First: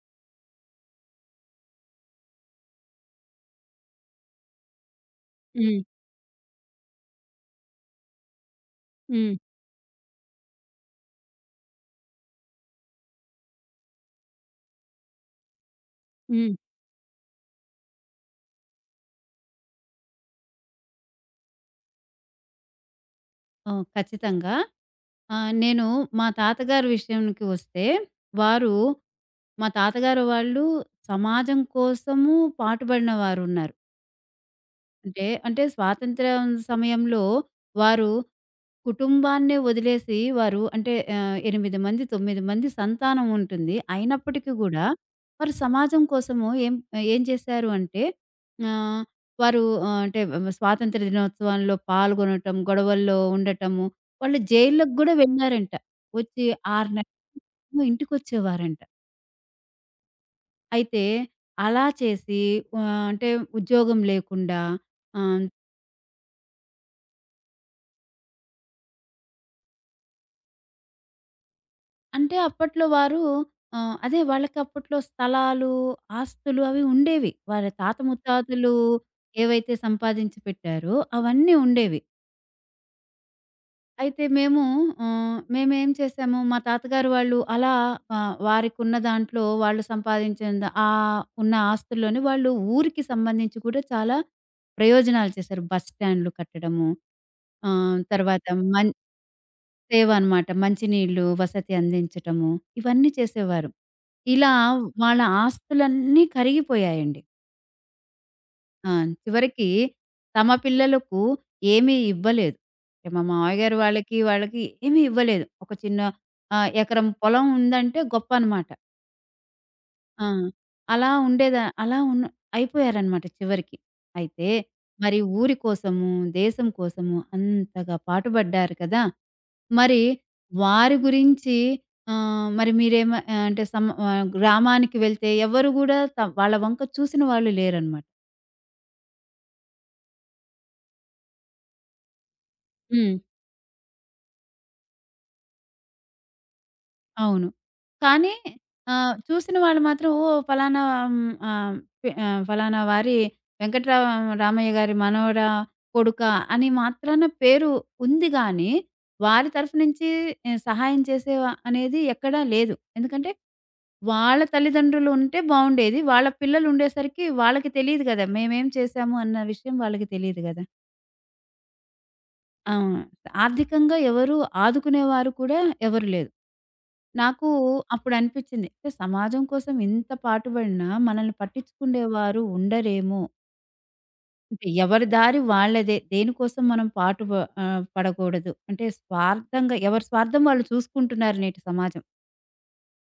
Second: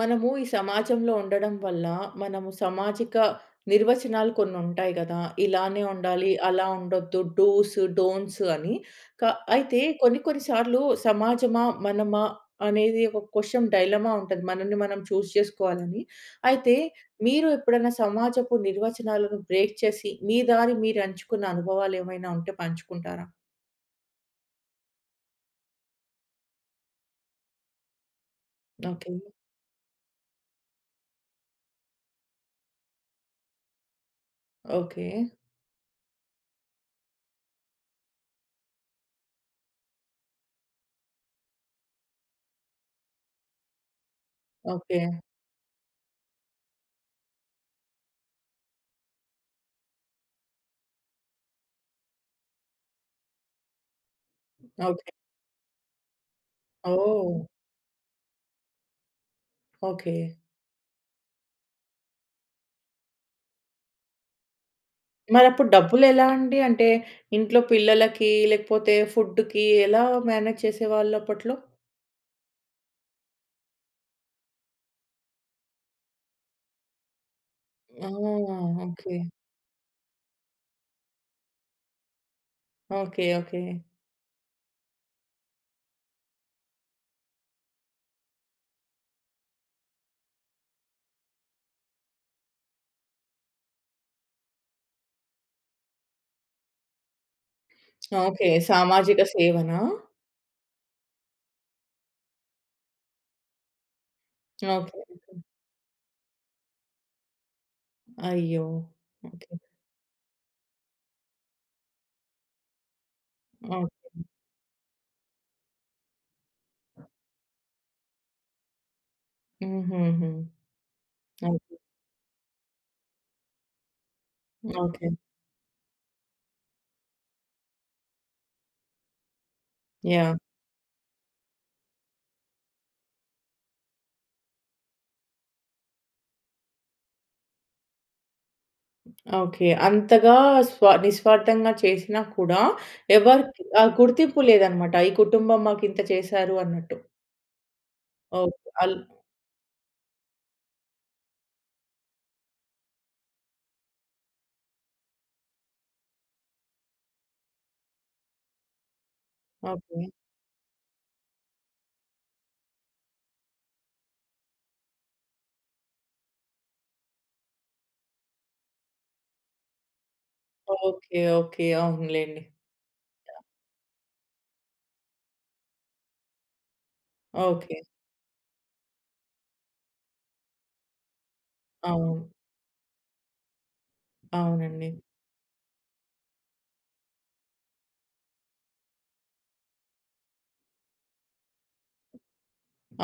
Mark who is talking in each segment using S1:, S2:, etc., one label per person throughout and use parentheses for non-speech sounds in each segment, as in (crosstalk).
S1: మనము ఈ సమాజంలో ఉండడం వల్ల, మనము సామాజిక నిర్వచనాలు కొన్నుంటాయి గదా!
S2: హ్మ్.
S1: ఇలానే ఉండాలి, అలా ఉండొద్దు, డూస్, డోంట్స్ అని. క
S2: హ్మ్.
S1: అయితే కొన్ని కొన్ని సార్లు సమాజమా, మనమా అనేది ఒక క్వెషన్ డైలమా ఉంటది. మనల్ని మనం చూజ్ చేసుకోవాలని.
S2: హ్మ్.
S1: అయితే మీరు ఎప్పుడైనా సమాజపు నిర్వచనాలను బ్రేక్ చేసి, మీ దారి మీరు ఎంచుకున్న అనుభవాలేమైనా ఉంటే పంచుకుంటారా?
S2: ఓహ్! ఖచ్చితంగా. నేను మా తాతగారి విషయానికి వస్తే, వారు
S1: ఓకే.
S2: మా తాతగారు వాళ్ళు సమాజం కోసము పాటుబడిన వారున్నారు.
S1: ఓకే.
S2: అంటే స్వాతంత్ర్యం సమయంలో వారు కుటుంబాన్నే వదిలేసి వారు అంటే 8 మంది, 9 మంది సంతానం ఉంటుంది. అయినప్పటికీ గూడా
S1: ఓకే.
S2: వారు సమాజం కోసము ఏం ఏం చేశారు అంటే ఆహ్, వారు అంటే స్వాతంత్ర దినోత్సవంలో పాల్గొనటం, గొడవల్లో ఉండటము, వాళ్ళు జైల్లోకి
S1: ఓకే.
S2: గూడా వెళ్ళారంట. వచ్చి 6
S1: ఓహ్!
S2: నెలలు ఇంటికొచ్చేవారంట.
S1: ఓకే.
S2: అయితే అలా చేసి అంటే ఉద్యోగం లేకుండా ఆహ్
S1: మరప్పుడు డబ్బులెలా అండి? అంటే ఇంట్లో పిల్లలకి, లేకపోతే ఫుడ్‌కి ఎలా మేనేజ్ చేసేవాళ్ళు అప్పట్లో?
S2: అంటే అప్పట్లో వారు అదే వాళ్ళకప్పట్లో స్థలాలు, ఆస్తులు అవి ఉండేవి. వారి తాత
S1: ఆ!
S2: ముత్తాతలు
S1: ఓకే.
S2: ఏవైతే సంపాదించి పెట్టారో అవన్నీ ఉండేవి.
S1: ఓకే. ఓకే.
S2: అయితే మేము మేమేం చేసాము మా తాతగారు వాళ్ళు అలా వారికున్న దాంట్లో వాళ్ళు సంపాదించిన ఉన్న ఆస్తుల్లోనే వాళ్ళు ఊరికి సంబంధించి కూడా చాలా ప్రయోజనాలు చేశారు. బస్ స్టాండ్‌లు కట్టడము, ఆహ్, తర్వాత
S1: ఓకే.
S2: మం
S1: సామాజిక సేవనా?
S2: సేవ అనమాట. మంచినీళ్ళు, వసతి అందించటము ఇవన్నీ చేసేవారు. ఇలా
S1: ఓకే. ఓకే.
S2: వాళ్ళ ఆస్తులన్నీ కరిగిపోయాయండి.
S1: అయ్యో!
S2: ఆ!
S1: ఓకే.
S2: చివరికి తమ పిల్లలకు ఏమీ ఇవ్వలేదు. మా మామయ్యగారు
S1: ఓకే.
S2: వాళ్ళకి, ఏమీ ఇవ్వలేదు. ఒక చిన్న ఎకరం పొలం ఉందంటే గొప్ప అనమాట. ఆ!
S1: హుహుహు.
S2: అలా ఉండేదా
S1: ఓకే.
S2: అలా ఉన్న అయిపోయారనమాట చివరికి. అయితే
S1: ఓకే.
S2: మరి ఊరి కోసము, దేశం కోసము అంతగా పాటుపడ్డారు కదా! మరి
S1: యాహ్!
S2: వారి గురించి ఆహ్, మరి మీరేమ ఆహ్, అంటే సమ ఆహ్, గ్రామానికి వెళ్తే ఎవరు గూడా వాళ్ళ వంక చూసిన వాళ్ళు లేరనమాట.
S1: ఓకే. అంతగా నిస్వార్థంగా చేసినా కూడా
S2: హ్మ్.
S1: ఎవరికి ఆ గుర్తింపు లేదనమాట. ఈ కుటుంబం మాకింత చేశారు అన్నట్టు.
S2: అవును. కానీ
S1: ఓకే.
S2: చూసిన వాళ్ళు మాత్రం ఓహ్! ఫలానా హ్మ్, ఆహ్, పె ఆహ్, ఫలానా వారి వెంకటరా రామయ్య గారి మనవడా, కొడుకా అని మాత్రాన పేరు ఉంది గానీ, వారి తరఫు
S1: ఓకే.
S2: నుంచి సహాయం చేసే అనేది ఎక్కడా లేదు. ఎందుకంటే, వాళ్ళ తల్లిదండ్రులు ఉంటే బావుండేది. వాళ్ళ పిల్లలుండేసరికి వాళ్ళకి తెలీదు గదా! మేమేం చేశాము అన్న విషయం వాళ్ళకి తెలీదు గదా!
S1: ఓకే. ఓకే. అవునులెండి.
S2: అవును. ఆర్థికంగా ఎవరు ఆదుకునేవారు కూడా ఎవరు లేరు. నాకు
S1: ఓకే.
S2: అప్పుడనిపిచ్చింది. అంటే సమాజం కోసం ఇంత పాటుబడినా మనల్ని
S1: అవును.
S2: పట్టించుకుండేవారు ఉండరేమో! అంటే
S1: అవునండి.
S2: ఎవరి దారి వాళ్ళదే. దేనికోసం మనం పాటు పడకూడదు. అంటే స్వార్థంగా ఎవరి స్వార్థం వాళ్ళు చూసుకుంటున్నారు నేటి సమాజం.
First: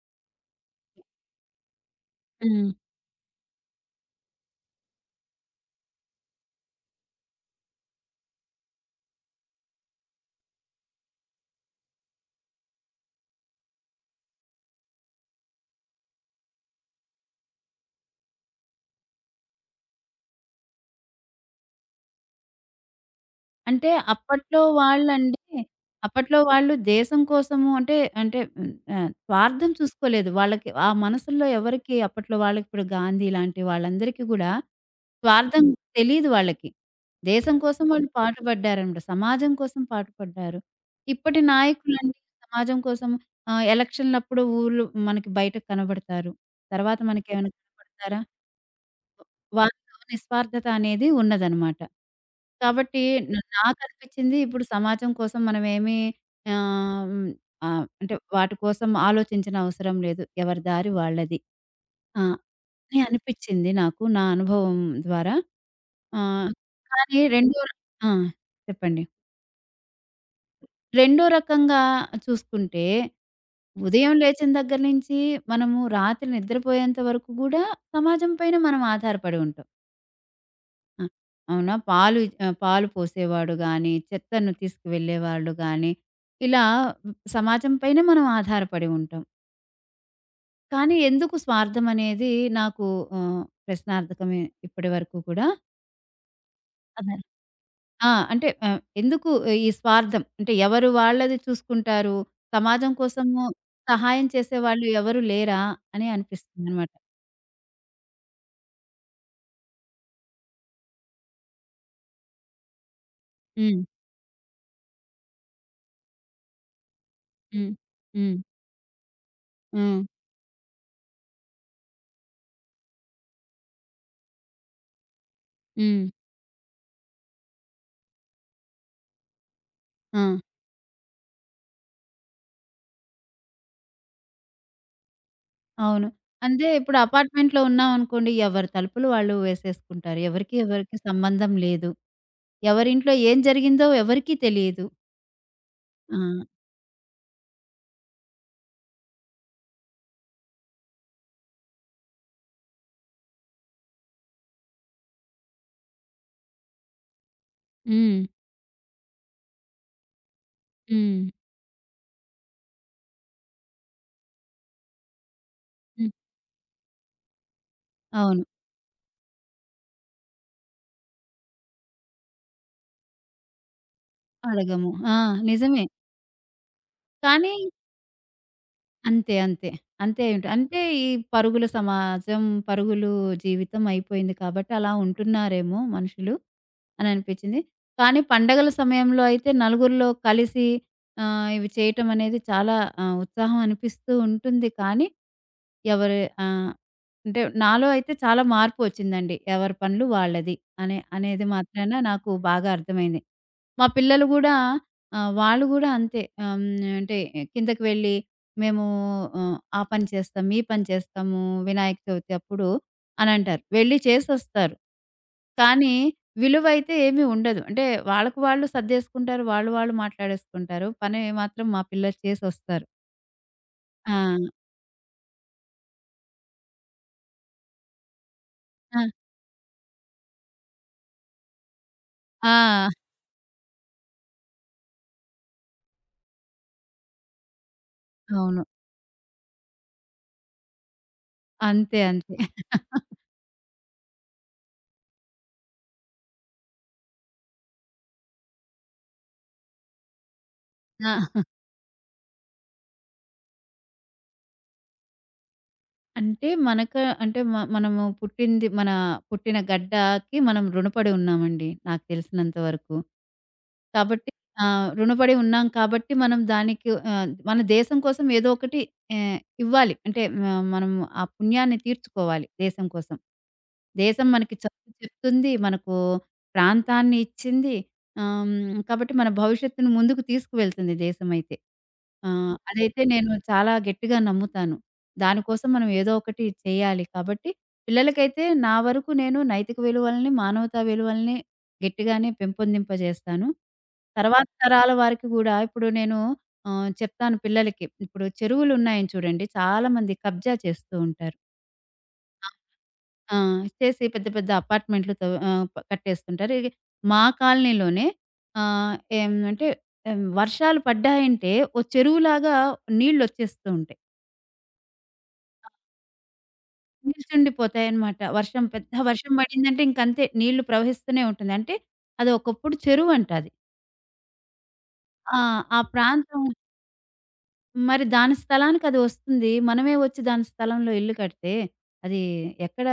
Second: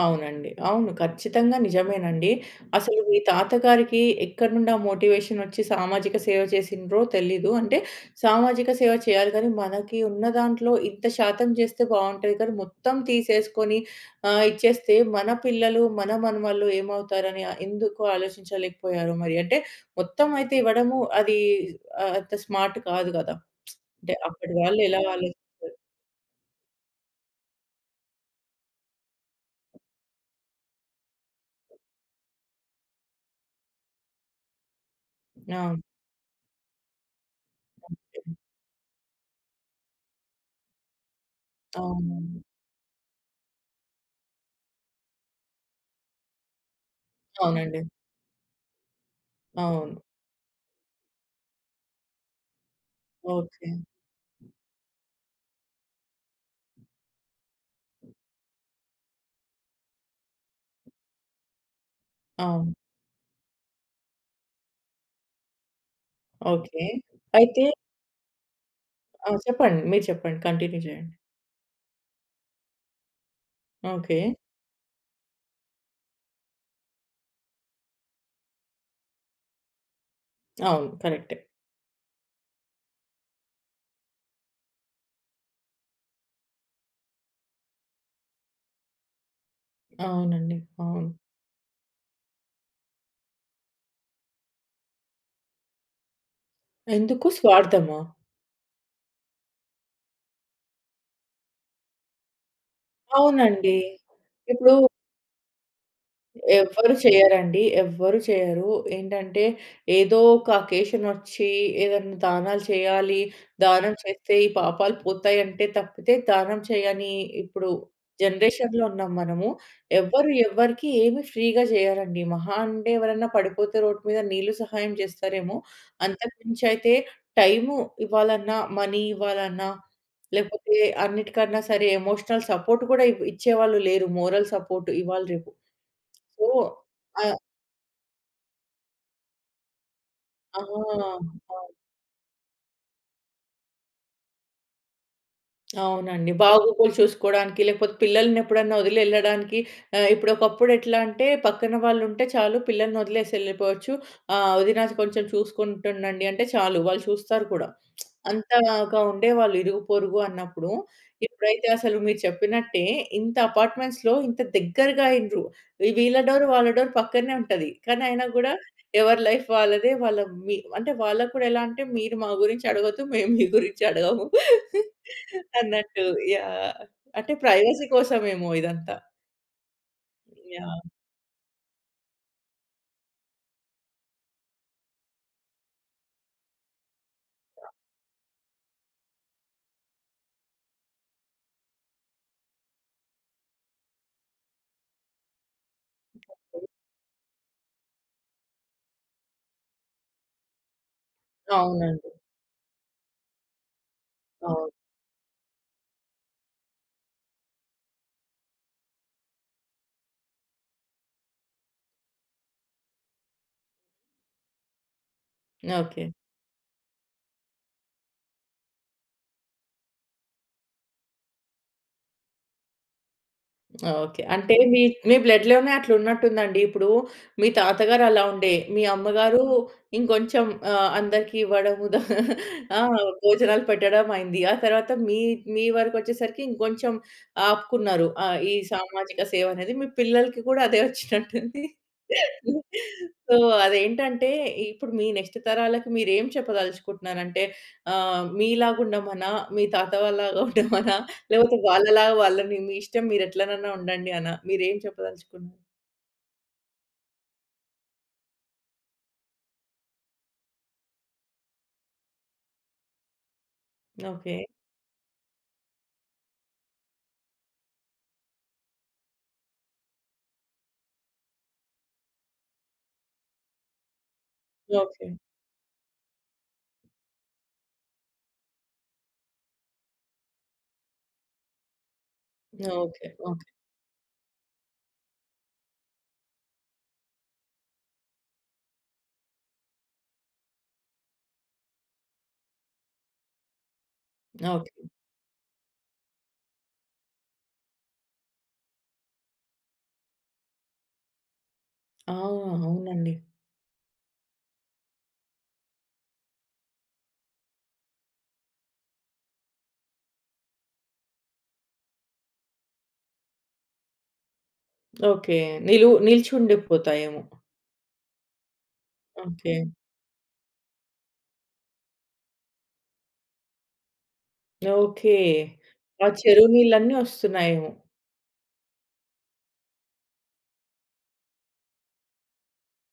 S1: అవునండి. అవును. ఖచ్చితంగా నిజమేనండి.
S2: హ్మ్.
S1: అసలు మీ తాతగారికి ఎక్కడి నుండి ఆ మోటివేషనొచ్చి సామాజిక సేవ చేసిండ్రో తెలీదు. అంటే సామాజిక సేవ చేయాలి కానీ, మనకి ఉన్న దాంట్లో ఇంత శాతం చేస్తే బావుంటది కానీ, మొత్తం తీసేసుకొని ఇచ్చేస్తే మన పిల్లలు, మన మనమళ్ళు ఏమవుతారని ఎందుకు ఆలోచించలేకపోయారు మరి? అంటే మొత్తం అయితే ఇవ్వడము అది అంత స్మార్ట్ కాదు గదా!
S2: అంటే
S1: అంటే అప్పటి
S2: అప్పట్లో
S1: వాళ్ళు ఎలా
S2: వాళ్ళండి
S1: ఆలోచించారు?
S2: అప్పట్లో వాళ్ళు దేశం కోసము అంటే అంటే స్వార్థం చూసుకోలేదు. వాళ్ళకి ఆ మనసుల్లో ఎవరికీ అప్పట్లో వాళ్ళకి ఇప్పుడు గాంధీ లాంటి వాళ్ళందరికీ గూడా స్వార్థం
S1: అవును.
S2: తెలీదు వాళ్ళకి. దేశం కోసం వాళ్ళు పాటుపడ్డారనమాట. సమాజం కోసం పాటుపడ్డారు. ఇప్పటి నాయకులండి
S1: అవునండి.
S2: సమాజం కోసం ఎలక్షన్‌లప్పుడు ఊర్లు మనకి బయట కనబడతారు. తర్వాత మనకేమైనా
S1: అవునండి.
S2: కనపడతారా?
S1: అవును.
S2: వాళ్ళలో నిస్వార్థత అనేది ఉన్నదనమాట. కాబట్టి
S1: ఓకే.
S2: నాకనిపించింది ఇప్పుడు సమాజం కోసం మనమేమి ఆహ్, హ్మ్, అంటే వాటి కోసం ఆలోచించిన అవసరం లేదు. ఎవరి దారి వాళ్ళది. ఆ!
S1: అవును.
S2: అని అనిపిచ్చింది నాకు నా అనుభవం ద్వారా. ఆహ్,
S1: ఓకే.
S2: కానీ రెండో
S1: అయితే
S2: ర ఆ! చెప్పండి.
S1: ఆ! చెప్పండి. మీరు చెప్పండి. కంటిన్యూ చేయండి.
S2: రెండో రకంగా చూసుకుంటే ఉదయం
S1: ఓకే.
S2: లేచిన దగ్గర నుంచి మనము రాత్రి నిద్రపోయేంత వరకు గూడా సమాజం పైన మనం ఆధారపడి ఉంటాం.
S1: అవును.
S2: ఆ!
S1: కరెక్టే.
S2: అవునా? పాలు పాలు పోసేవాడు గానీ, చెత్తను తీసుకువెళ్ళేవాళ్ళు గానీ, ఇలా సమాజం పైనే మనం ఆధారపడి ఉంటాం.
S1: అవునండి.
S2: కానీ
S1: అవును.
S2: ఎందుకు స్వార్థం అనేది నాకు ప్రశ్నార్థకమే ఇప్పటి వరకు కూడా. అదే.
S1: ఎందుకు స్వార్థమా?
S2: ఆ! అంటే ఎందుకు ఈ స్వార్థం? అంటే ఎవరు వాళ్ళది చూసుకుంటారు. సమాజం కోసము
S1: అవునండి.
S2: సహాయం
S1: ఇప్పుడు
S2: చేసేవాళ్ళు ఎవరు లేరా? అని అనిపిస్తుందనమాట.
S1: ఎవ్వరు చేయరండి. ఎవ్వరు చేయరు. ఏంటంటే ఏదో ఒక అకేషన్ ఒచ్చి ఏదన్నా దానాలు చేయాలి.
S2: హ్మ్.
S1: దానం చేస్తే ఈ పాపాలు పోతాయంటే తప్పితే దానం చేయని ఇప్పుడు
S2: హ్మ్. హ్మ్.
S1: జనరేషన్‌లో ఉన్నాం మనము.
S2: హ్మ్.
S1: ఎవ్వరు ఎవ్వరికీ ఏమి ఫ్రీగా చేయరండి. మహా అంటే ఎవరన్నా పడిపోతే రోడ్డు మీద నీళ్ళు సహాయం చేస్తారేమో!
S2: హ్మ్.
S1: అంతకుమించి అయితే టైము ఇవ్వాలన్నా, మనీ ఇవ్వాలన్నా,
S2: ఆ!
S1: లేకపోతే అన్నిటికన్నా సరే ఎమోషనల్ సపోర్ట్ కూడా ఇచ్చేవాళ్ళు లేరు. మోరల్ సపోర్ట్ ఇవాళ రేపు.
S2: అవును. అంటే
S1: ఓహ్!
S2: ఇప్పుడు
S1: ఆహ్,
S2: అపార్ట్‌మెంట్‌లో ఉన్నామనుకోండి, ఎవరి తలుపులు వాళ్ళు వేసేసుకుంటారు. ఎవరికీ
S1: ఆ!
S2: ఎవరికి
S1: అవును.
S2: సంబంధం లేదు. ఎవరింట్లో ఏం జరిగిందో ఎవరికీ తెలీదు. ఆ!
S1: అవునండి. బాగోగులు చూసుకోవడానికి, లేకపోతే పిల్లల్నెప్పుడన్నా వదిలి ఎళ్ళడానికి ఇప్పుడు ఒకప్పుడు ఎట్లా అంటే పక్కన వాళ్ళుంటే చాలు పిల్లల్ని వదిలేసి ఎళ్ళిపోవచ్చు. వదిన కొంచెం చూసుకుంటుండండి అంటే చాలు వాళ్ళు చూస్తారు కూడా.
S2: హ్మ్.
S1: అంతగా ఉండేవాళ్ళు ఇరుగు పొరుగు అన్నప్పుడు.
S2: హ్మ్.
S1: ఇప్పుడైతే అసలు మీరు చెప్పినట్టే ఇంత అపార్ట్మెంట్స్‌లో ఇంత దగ్గరగా అయిండ్రు.
S2: హ్మ్.
S1: వీళ్ళ డోర్ వాళ్ళ డోర్ పక్కనే ఉంటది. కానీ అయినా
S2: అవును.
S1: కూడా ఎవరి లైఫ్ వాళ్ళదే. మీ అంటే వాళ్ళకి కూడా ఎలా అంటే మీరు మా గురించి అడగొద్దు. మేము మీ గురించి అడగము
S2: అడగము. ఆ!
S1: (laughs)
S2: నిజమే.
S1: అన్నట్టు. యాహ్! అంటే
S2: కానీ
S1: ప్రైవసీ కోసమేమో ఇదంతా.
S2: అంతే. అంతే. అంతే ఉంట అంటే
S1: యాహ్!
S2: ఈ పరుగుల సమాజం, పరుగులు జీవితం అయిపోయింది కాబట్టి అలా ఉంటున్నారేమో మనుషులు అని అనిపించింది. కానీ పండగల సమయంలో అయితే నలుగురిలో కలిసి ఇవి చేయటం అనేది చాలా ఉత్సాహం అనిపిస్తూ ఉంటుంది. కానీ ఎవరి ఆహ్, అంటే నాలో అయితే చాలా మార్పు వచ్చిందండి. ఎవరి పనులు వాళ్ళది అనేది మాత్రాన
S1: అవునండి.
S2: నాకు బాగా అర్థమైంది. మా పిల్లలు గూడా
S1: అవును.
S2: వాళ్ళు గూడా అంతే. ఆహ్, హ్మ్. అంటే కిందకి వెళ్ళి మేము ఆ పని చేస్తాం, ఈ పని చేస్తాము వినాయక చవితి అప్పుడు అనంటారు. వెళ్ళి చేసొస్తారు. కానీ
S1: ఓకే.
S2: విలువైతే ఏమీ ఉండదు. అంటే వాళ్ళకి వాళ్ళు సర్దేసుకుంటారు. వాళ్ళు వాళ్ళు మాట్లాడేసుకుంటారు. పని మాత్రం మా పిల్లలు చేసొస్తారు. ఆ!
S1: ఓకే. అంటే మీ మీ బ్లడ్‌లోనే అట్లున్నట్టుందండి. ఇప్పుడు మీ తాతగారు అలా ఉండే. మీ
S2: ఆ!
S1: అమ్మగారు ఇంకొంచెం అందరికి ఇవ్వడము. ఆ!
S2: ఆ!
S1: భోజనాలు పెట్టడం అయింది. ఆ తర్వాత మీ మీ వరకొచ్చేసరికి ఇంకొంచెం ఆపుకున్నారు. ఈ
S2: అవును.
S1: సామాజిక సేవ అనేది మీ పిల్లలకి కూడా అదే వచ్చినట్టుంది.
S2: అంతే. అంతే. (laughs)
S1: సో, అదేంటంటే ఇప్పుడు మీ నెక్స్ట్ తరాలకి మీరేం చెప్పదలుచుకుంటున్నారంటే మీలాగా ఉండమనా? మీ తాత వాళ్ళలాగా ఉండమనా?
S2: ఆ!
S1: లేపోతే వాళ్ళలాగా వాళ్ళని మీ ఇష్టం మీరెట్లనన్నా ఉండండి అనా? మీరేం చెప్పదలుచుకున్నారు?
S2: అంటే అంటే మనము పుట్టింది మన పుట్టిన గడ్డకి మనం రుణపడి ఉన్నామండి నాకు తెలిసినంత వరకు. కాబట్టి
S1: ఓకే.
S2: రుణపడి ఉన్నాం కాబట్టి మనం దానికి మన దేశం కోసం ఏదో ఒకటి ఇవ్వాలి. అంటే మనం ఆ పుణ్యాన్ని తీర్చుకోవాలి దేశం కోసం. దేశం మనకి చదువు
S1: ఓకే.
S2: చెప్తుంది. మనకు ప్రాంతాన్ని ఇచ్చింది. కాబట్టి మన భవిష్యత్తును ముందుకు తీసుకువెళ్తుంది దేశమైతే. అదైతే
S1: ఓకే.
S2: నేను
S1: ఓకే.
S2: చాలా గట్టిగా నమ్ముతాను. దానికోసం మనం ఏదో ఒకటి చేయాలి. కాబట్టి పిల్లలకైతే నా వరకు నేను నైతిక విలువల్ని, మానవతా విలువల్ని గట్టిగానే పెంపొందింపజేస్తాను. తర్వాత
S1: ఓకే.
S2: తరాల వారికి గూడా ఇప్పుడు నేను చెప్తాను పిల్లలకి. ఇప్పుడు చెరువులున్నాయని చూడండి చాలామంది కబ్జా చేస్తూ ఉంటారు.
S1: ఆ! అవునండి.
S2: ఆ! చేసి పెద్ద పెద్ద అపార్ట్‌మెంట్లు తవ్ ఆహ్, ప కట్టేస్తుంటారు. ఇది మా కాలనీలోనే ఆహ్, ఏమంటే వర్షాలు పడ్డాయంటే ఓ చెరువులాగా నీళ్లొచ్చేస్తూ ఉంటాయి.
S1: ఓకే. నిలిచుండిపోతాయేమో.
S2: నిల్చుండిపోతాయన్నమాట. పెద్ద వర్షం
S1: ఓకే.
S2: పడిందంటే ఇంకంతే నీళ్లు ప్రవహిస్తూనే ఉంటుంది. అంటే అది ఒకప్పుడు చెరువంట అది.
S1: ఓకే.
S2: ఆ! ఆ
S1: ఆ
S2: ప్రాంతం
S1: చెరువు నీళ్ళన్నీ ఒస్తున్నాయేమో.
S2: మరి దాని స్థలానికి అది వస్తుంది. మనమే వచ్చి దాని స్థలంలో ఇల్లు కడితే, అది ఎక్కడ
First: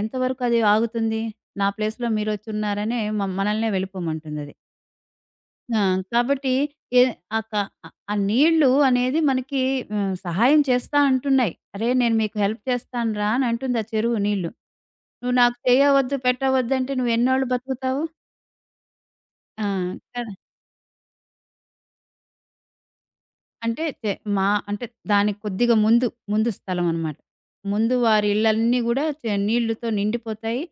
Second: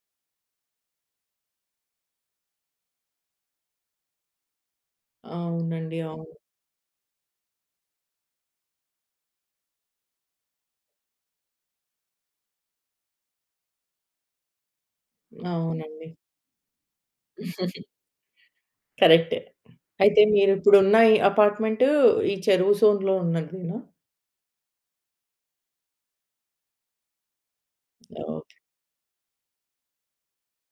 S2: ఎంతవరకు అది ఆగుతుంది? నా ప్లేస్‌లో మీరొచ్చున్నారనే మనల్నే వెళ్ళిపోమంటుందది. ఆ!
S1: అవునండి. అవును.
S2: కాబట్టి ఏ ఆ క ఆ నీళ్ళు అనేది మనకి సహాయం చేస్తా అంటున్నాయి. "అరే! నేను మీకు హెల్ప్ చేస్తాను రా" అని అంటుంది ఆ చెరువు నీళ్ళు. "నువ్వు నాకు
S1: అవునండి.
S2: చేయవద్దు, పెట్టవద్దంటే నువ్వెన్నోళ్ళు బతుకుతావు?"
S1: కరెక్టే.
S2: ఆ!
S1: అయితే
S2: క
S1: మీరిప్పుడున్న ఈ అపార్ట్‌మెంటు ఈ చెరువు జోన్‌లో ఉన్నదేనా?
S2: అంటే తె మా అంటే దానికి కొద్దిగా ముందు, ముందు స్థలం అనమాట. ముందు వారి
S1: ఓకే.
S2: ఇళ్ళన్నీ గూడా నీళ్ళుతో నిండిపోతాయి.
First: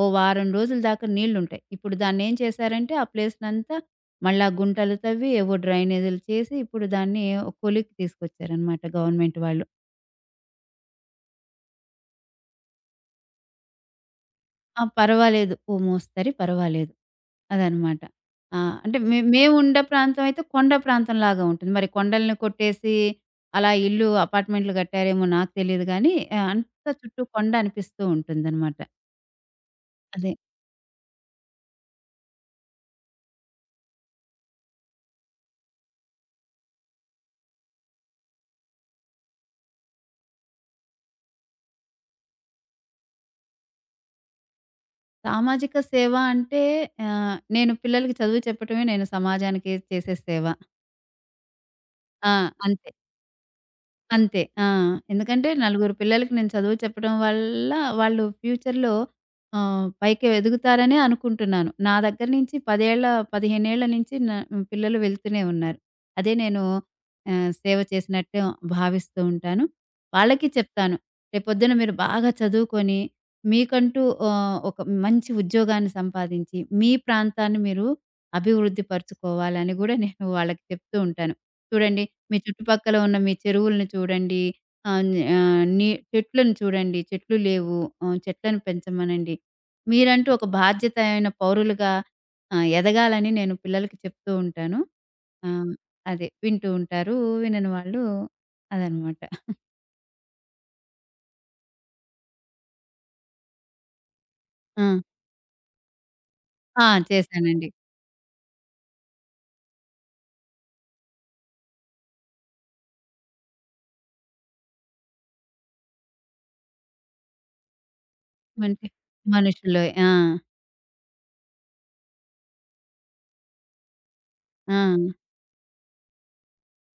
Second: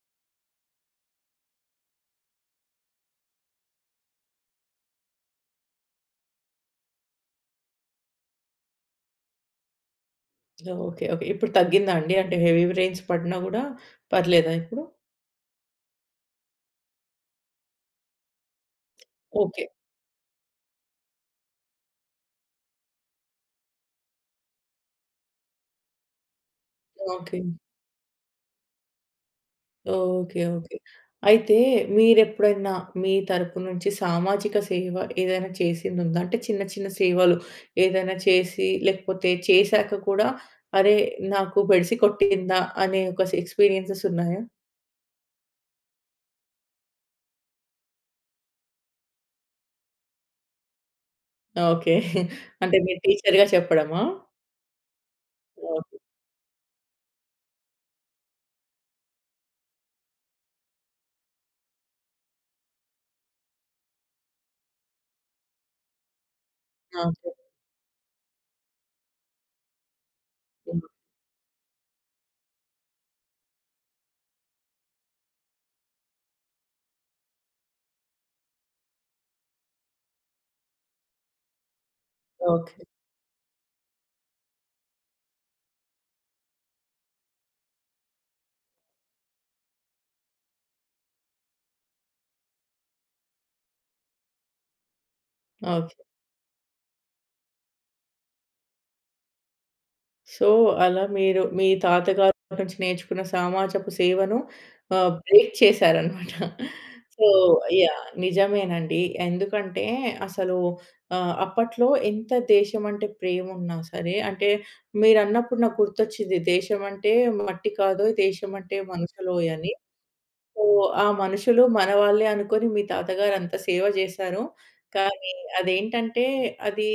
S2: ఓ వారం రోజుల దాకా నీళ్ళుంటాయి. ఇప్పుడు దాన్నేం చేశారంటే ఆ ప్లేస్‌నంతా మళ్ళా గుంటలు తవ్వి ఏవో డ్రైనేజీలు చేసి ఇప్పుడు దాన్ని కొలిక్కి తీసుకొచ్చారనమాట గవర్నమెంట్ వాళ్ళు.
S1: ఓకే. ఓకే. ఇప్పుడు తగ్గిందా అండి? అంటే హెవీ రెయిన్స్ పడినా గూడా పర్లేదా
S2: ఆ!
S1: ఇప్పుడు?
S2: పర్వాలేదు. ఓ మోస్తరు పర్వాలేదు. అదనమాట. ఆ! అంటే
S1: ఓకే.
S2: మేముండే ప్రాంతం అయితే కొండ ప్రాంతంలాగా ఉంటుంది. మరి కొండల్ని కొట్టేసి అలా ఇల్లు అపార్ట్మెంట్లు కట్టారేమో నాకు తెలీదు గానీ, అంతా చుట్టూ
S1: ఓకే.
S2: కొండ అనిపిస్తూ ఉంటుందనమాట. అదే.
S1: ఓకే. ఓకే. అయితే మీరెప్పుడైనా మీ తరపు నుంచి సామాజిక సేవ ఏదైనా చేసిందుందా? అంటే చిన్న చిన్న సేవలు ఏదైనా చేసి లేకపోతే చేశాక కూడా అరే! నాకు బెడిసి కొట్టిందా అనే ఒక స్ ఎక్స్‌పీరియన్సెస్ ఉన్నాయా?
S2: సామాజిక సేవ అంటే నేను పిల్లలకి చదువు చెప్పటమే నేను సమాజానికి చేసే సేవ.
S1: ఓకే.
S2: ఆ!
S1: అంటే
S2: అంతే.
S1: మీరు టీచర్‌గా చెప్పడమా?
S2: అంతే. ఆ! ఎందుకంటే నలుగురు
S1: ఓకే.
S2: పిల్లలకి నేను చదువు చెప్పడం వల్ల వాళ్ళు ఫ్యూచర్‌లో పైకి ఎదుగుతారనే అనుకుంటున్నాను. నా దగ్గర నుంచి 10 ఏళ్ల, 15 ఏళ్ల నుంచి పిల్లలు వెళ్తూనే ఉన్నారు. అదే నేను
S1: ఆ! ఓకే.
S2: సేవ చేసినట్టే భావిస్తూ ఉంటాను. వాళ్ళకి చెప్తాను. రేపొద్దున మీరు బాగా చదువుకొని మీకంటూ ఒక మంచి ఉద్యోగాన్ని సంపాదించి మీ ప్రాంతాన్ని మీరు అభివృద్ధి పరుచుకోవాలని గూడా నేను వాళ్ళకి చెప్తూ ఉంటాను. చూడండి. మీ
S1: ఓకే.
S2: చుట్టుపక్కల ఉన్న మీ చెరువులను చూడండి. ఆహ్, న్ ఆహ్, నీ చెట్లను చూడండి. చెట్లు లేవు. చెట్లను పెంచమనండి. మీరంటూ ఒక బాధ్యతమైన పౌరులుగా ఎదగాలని నేను పిల్లలకి చెప్తూ ఉంటాను. ఆహ్,
S1: ఓకే.
S2: అదే వింటూ ఉంటారు. వినని వాళ్ళు అదనమాట.
S1: సో, అలా మీరు మీ తాతగారి నుంచి నేర్చుకున్న సమాజపు సేవను
S2: ఆ!
S1: బ్రేక్ చేశారనమాట.
S2: ఆ!
S1: సో,
S2: చేశానండి.
S1: యాహ్! నిజమేనండి. ఎందుకంటే అసలు అప్పట్లో ఎంత దేశం అంటే ప్రేమున్నా సరే అంటే మీరన్నప్పుడు నాకు గుర్తొచ్చింది దేశం అంటే మట్టి కాదోయ్, దేశం అంటే
S2: మంచి
S1: మనుషులోయ్ అని.
S2: మనుషులు. ఆ!
S1: సో, ఆ మనుషులు మన వాళ్ళే అనుకోని మీ తాతగారంత సేవ జేశారు.
S2: ఆ!
S1: కానీ అదేంటంటే అది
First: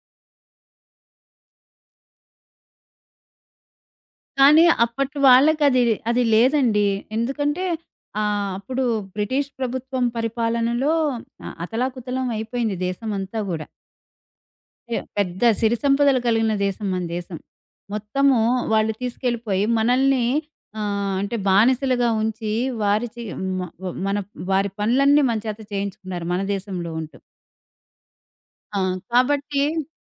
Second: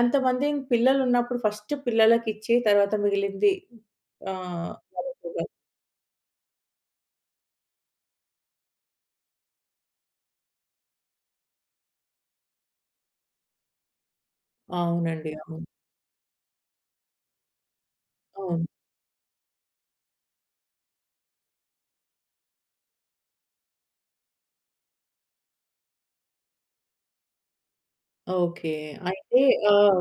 S1: అంతమంది పిల్లలున్నప్పుడు ఫస్ట్ పిల్లలకిచ్చి తర్వాత మిగిలింది
S2: కానీ
S1: ఆహ్,
S2: అప్పటి వాళ్ళకది అది అది లేదండి. ఎందుకంటే అప్పుడు బ్రిటిష్ ప్రభుత్వం పరిపాలనలో అతలాకుతలం అయిపోయింది దేశమంతా గూడా.
S1: అవునండి.
S2: పెద్ద
S1: అవును.
S2: సిరి సంపదలు కలిగిన దేశం మన దేశం. మొత్తము
S1: అవును.
S2: వాళ్ళు తీసుకెళ్ళిపోయి మనల్ని అంటే బానిసలుగా ఉంచి వారి చే మ వ మన వారి పనులన్నీ మన చేత చేయించుకున్నారు మన దేశంలో ఉంటూ.
S1: ఓకే.
S2: ఆ!
S1: అయితే
S2: కాబట్టి
S1: ఆహ్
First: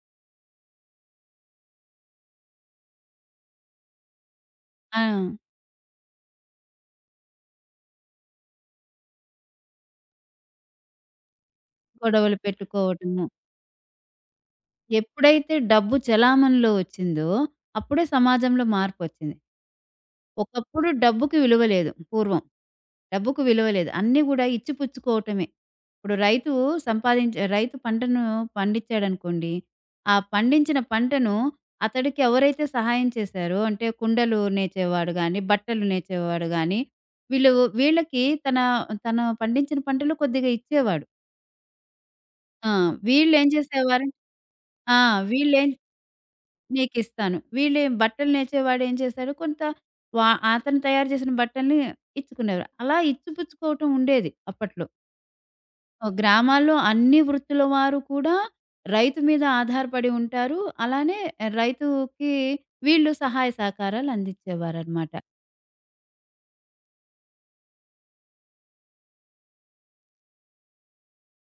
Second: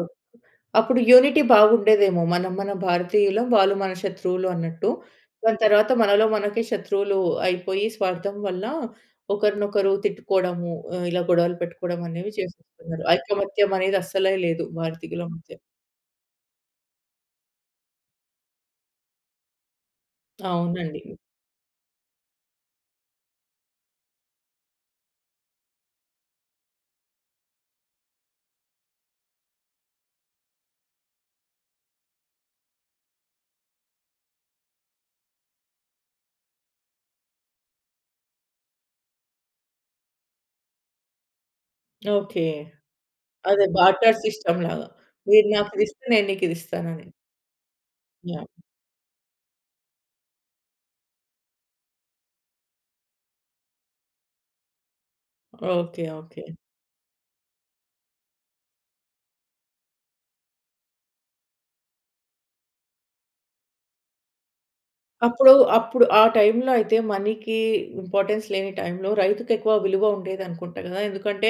S1: అప్పుడు యూనిటీ బాగుండేదేమో. మనం మన భారతీయులం, వాళ్ళు మన శత్రువులు అన్నట్టు.
S2: ఆ!
S1: దాని తర్వాత మనలో మనకే శత్రువులు అయిపోయి స్వార్థం వల్ల ఒకరినొకరు తిట్టుకోవడము, ఇలా గొడవలు పెట్టుకోవడం అనేవి
S2: గొడవలు
S1: చేసేస్తున్నారు.
S2: పెట్టుకోవటము.
S1: ఐకమత్యం అనేది అస్సలే లేదు భారతీయుల మధ్య.
S2: ఎప్పుడైతే డబ్బు చెలామణిలో వచ్చిందో, అప్పుడే సమాజంలో మార్పొచ్చింది. ఒకప్పుడు
S1: అవునండి.
S2: డబ్బుకి విలువ లేదు పూర్వం. డబ్బుకు విలువ లేదు. అన్నీ గూడా ఇచ్చిపుచ్చుకోవటమే. ఇప్పుడు సంపాదించే రైతు పంటను పండించాడనుకోండి, ఆ పండించిన పంటను అతడికి ఎవరైతే సహాయం చేశారో అంటే కుండలు నేచేవాడు గానీ, బట్టలు నేచేవాడు గానీ, వీళ్ళు వీళ్ళకి తన తన పండించిన పంటలు కొద్దిగా ఇచ్చేవాడు.
S1: ఓకే.
S2: ఆ! వీళ్ళేం
S1: అదే
S2: చేసేవారు.
S1: బార్టర్ సిస్టమ్ లాగా.
S2: ఆ!
S1: మీరు
S2: వీళ్ళేం
S1: నాకిదిస్తే నేను నీకిదిస్తానని.
S2: నీకిస్తాను. వీళ్ళు బట్టలు
S1: యాహ్!
S2: ఏం చేశాడు కొంత వా అతను తయారు చేసిన బట్టల్ని ఇచ్చుకునేవారు. అలా ఇచ్చిపుచ్చుకోవటం ఉండేది అప్పట్లో.
S1: ఓకే. ఓకే.
S2: గ్రామాల్లో అన్ని వృత్తుల వారు కూడా రైతు మీద ఆధారపడి ఉంటారు. అలానే రైతుకి వీళ్ళు సహాయ సహకారాలు అందించేవారనమాట.
S1: అప్పుడు, అప్పుడు ఆ టైంలో అయితే మనీకి ఇంపార్టెన్స్ లేని టైంలో రైతుకెక్కువ విలువ ఉండేదనుకుంటా గదా! ఎందుకంటే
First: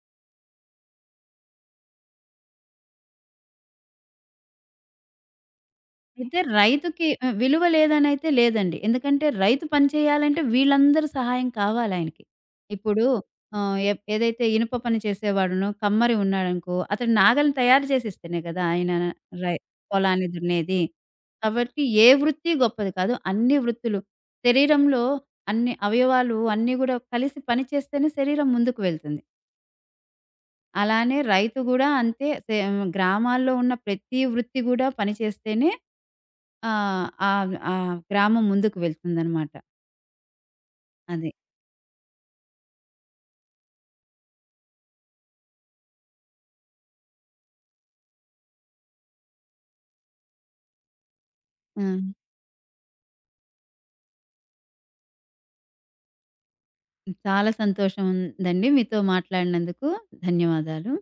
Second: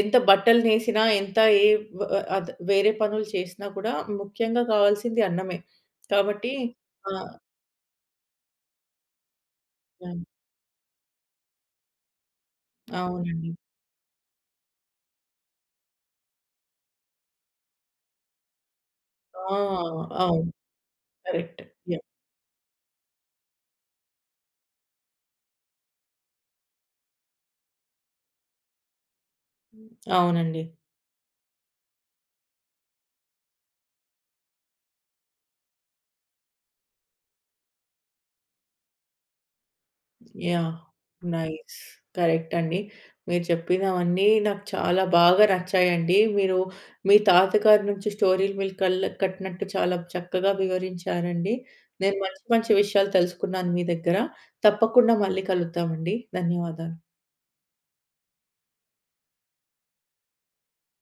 S1: ఎంత బట్టలు నేసినా, ఎంత ఏ వ అద్ వేరే పనులు చేసినా కూడా ముఖ్యంగా కావాల్సింది అన్నమే.
S2: అయితే
S1: కాబట్టి
S2: రైతుకి
S1: ఆ!
S2: విలువ లేదనైతే లేదండి. ఎందుకంటే రైతు పని
S1: హ్మ్.
S2: చేయాలంటే వీళ్ళందరి సహాయం కావాలాయనకి. ఇప్పుడు
S1: అవునండి.
S2: ఆహ్, ఎప్ ఏదైతే ఇనుప పని చేసేవాడునో కమ్మరి ఉన్నాడనుకో, అతడు నాగలిని తయారు చేసిస్తేనే కదా! ఆయన రై
S1: ఆ!
S2: పొలాన్ని
S1: అవును.
S2: దున్నేది.
S1: కరెక్ట్.
S2: కాబట్టి ఏ
S1: యాహ్!
S2: వృత్తి గొప్పది కాదు. అన్ని వృత్తులు శరీరంలో అన్ని అవయవాలు అన్నీ గూడా కలిసి పని చేస్తేనే శరీరం ముందుకు వెళ్తుంది.
S1: అవునండి.
S2: అలానే రైతు గూడా అంతే సేమ్ గ్రామాల్లో ఉన్న ప్రతి వృత్తి గూడా పని చేస్తేనే ఆ! ఆ గ్రామం ముందుకు వెళ్తుందనమాట.
S1: యాహ్!
S2: అది.
S1: నైస్. కరెక్ట్ అండి. మీరు చెప్పినవన్నీ నాకు చాలా బాగా నచ్చాయండి. మీరు మీ తాతగారి నుంచి స్టోరీలు మీరు కళ్ళకి కట్టినట్టు చాలా చక్కగా వివరించారండి.
S2: ఆ!
S1: నేను మంచి మంచి విషయాలు తెలుసుకున్నాను మీ దగ్గర. తప్పకుండా మళ్ళీ కలుద్దామండి. ధన్యవాదాలు.
S2: చాలా సంతోషం ఉందండి మీతో మాట్లాడినందుకు. ధన్యవాదాలు.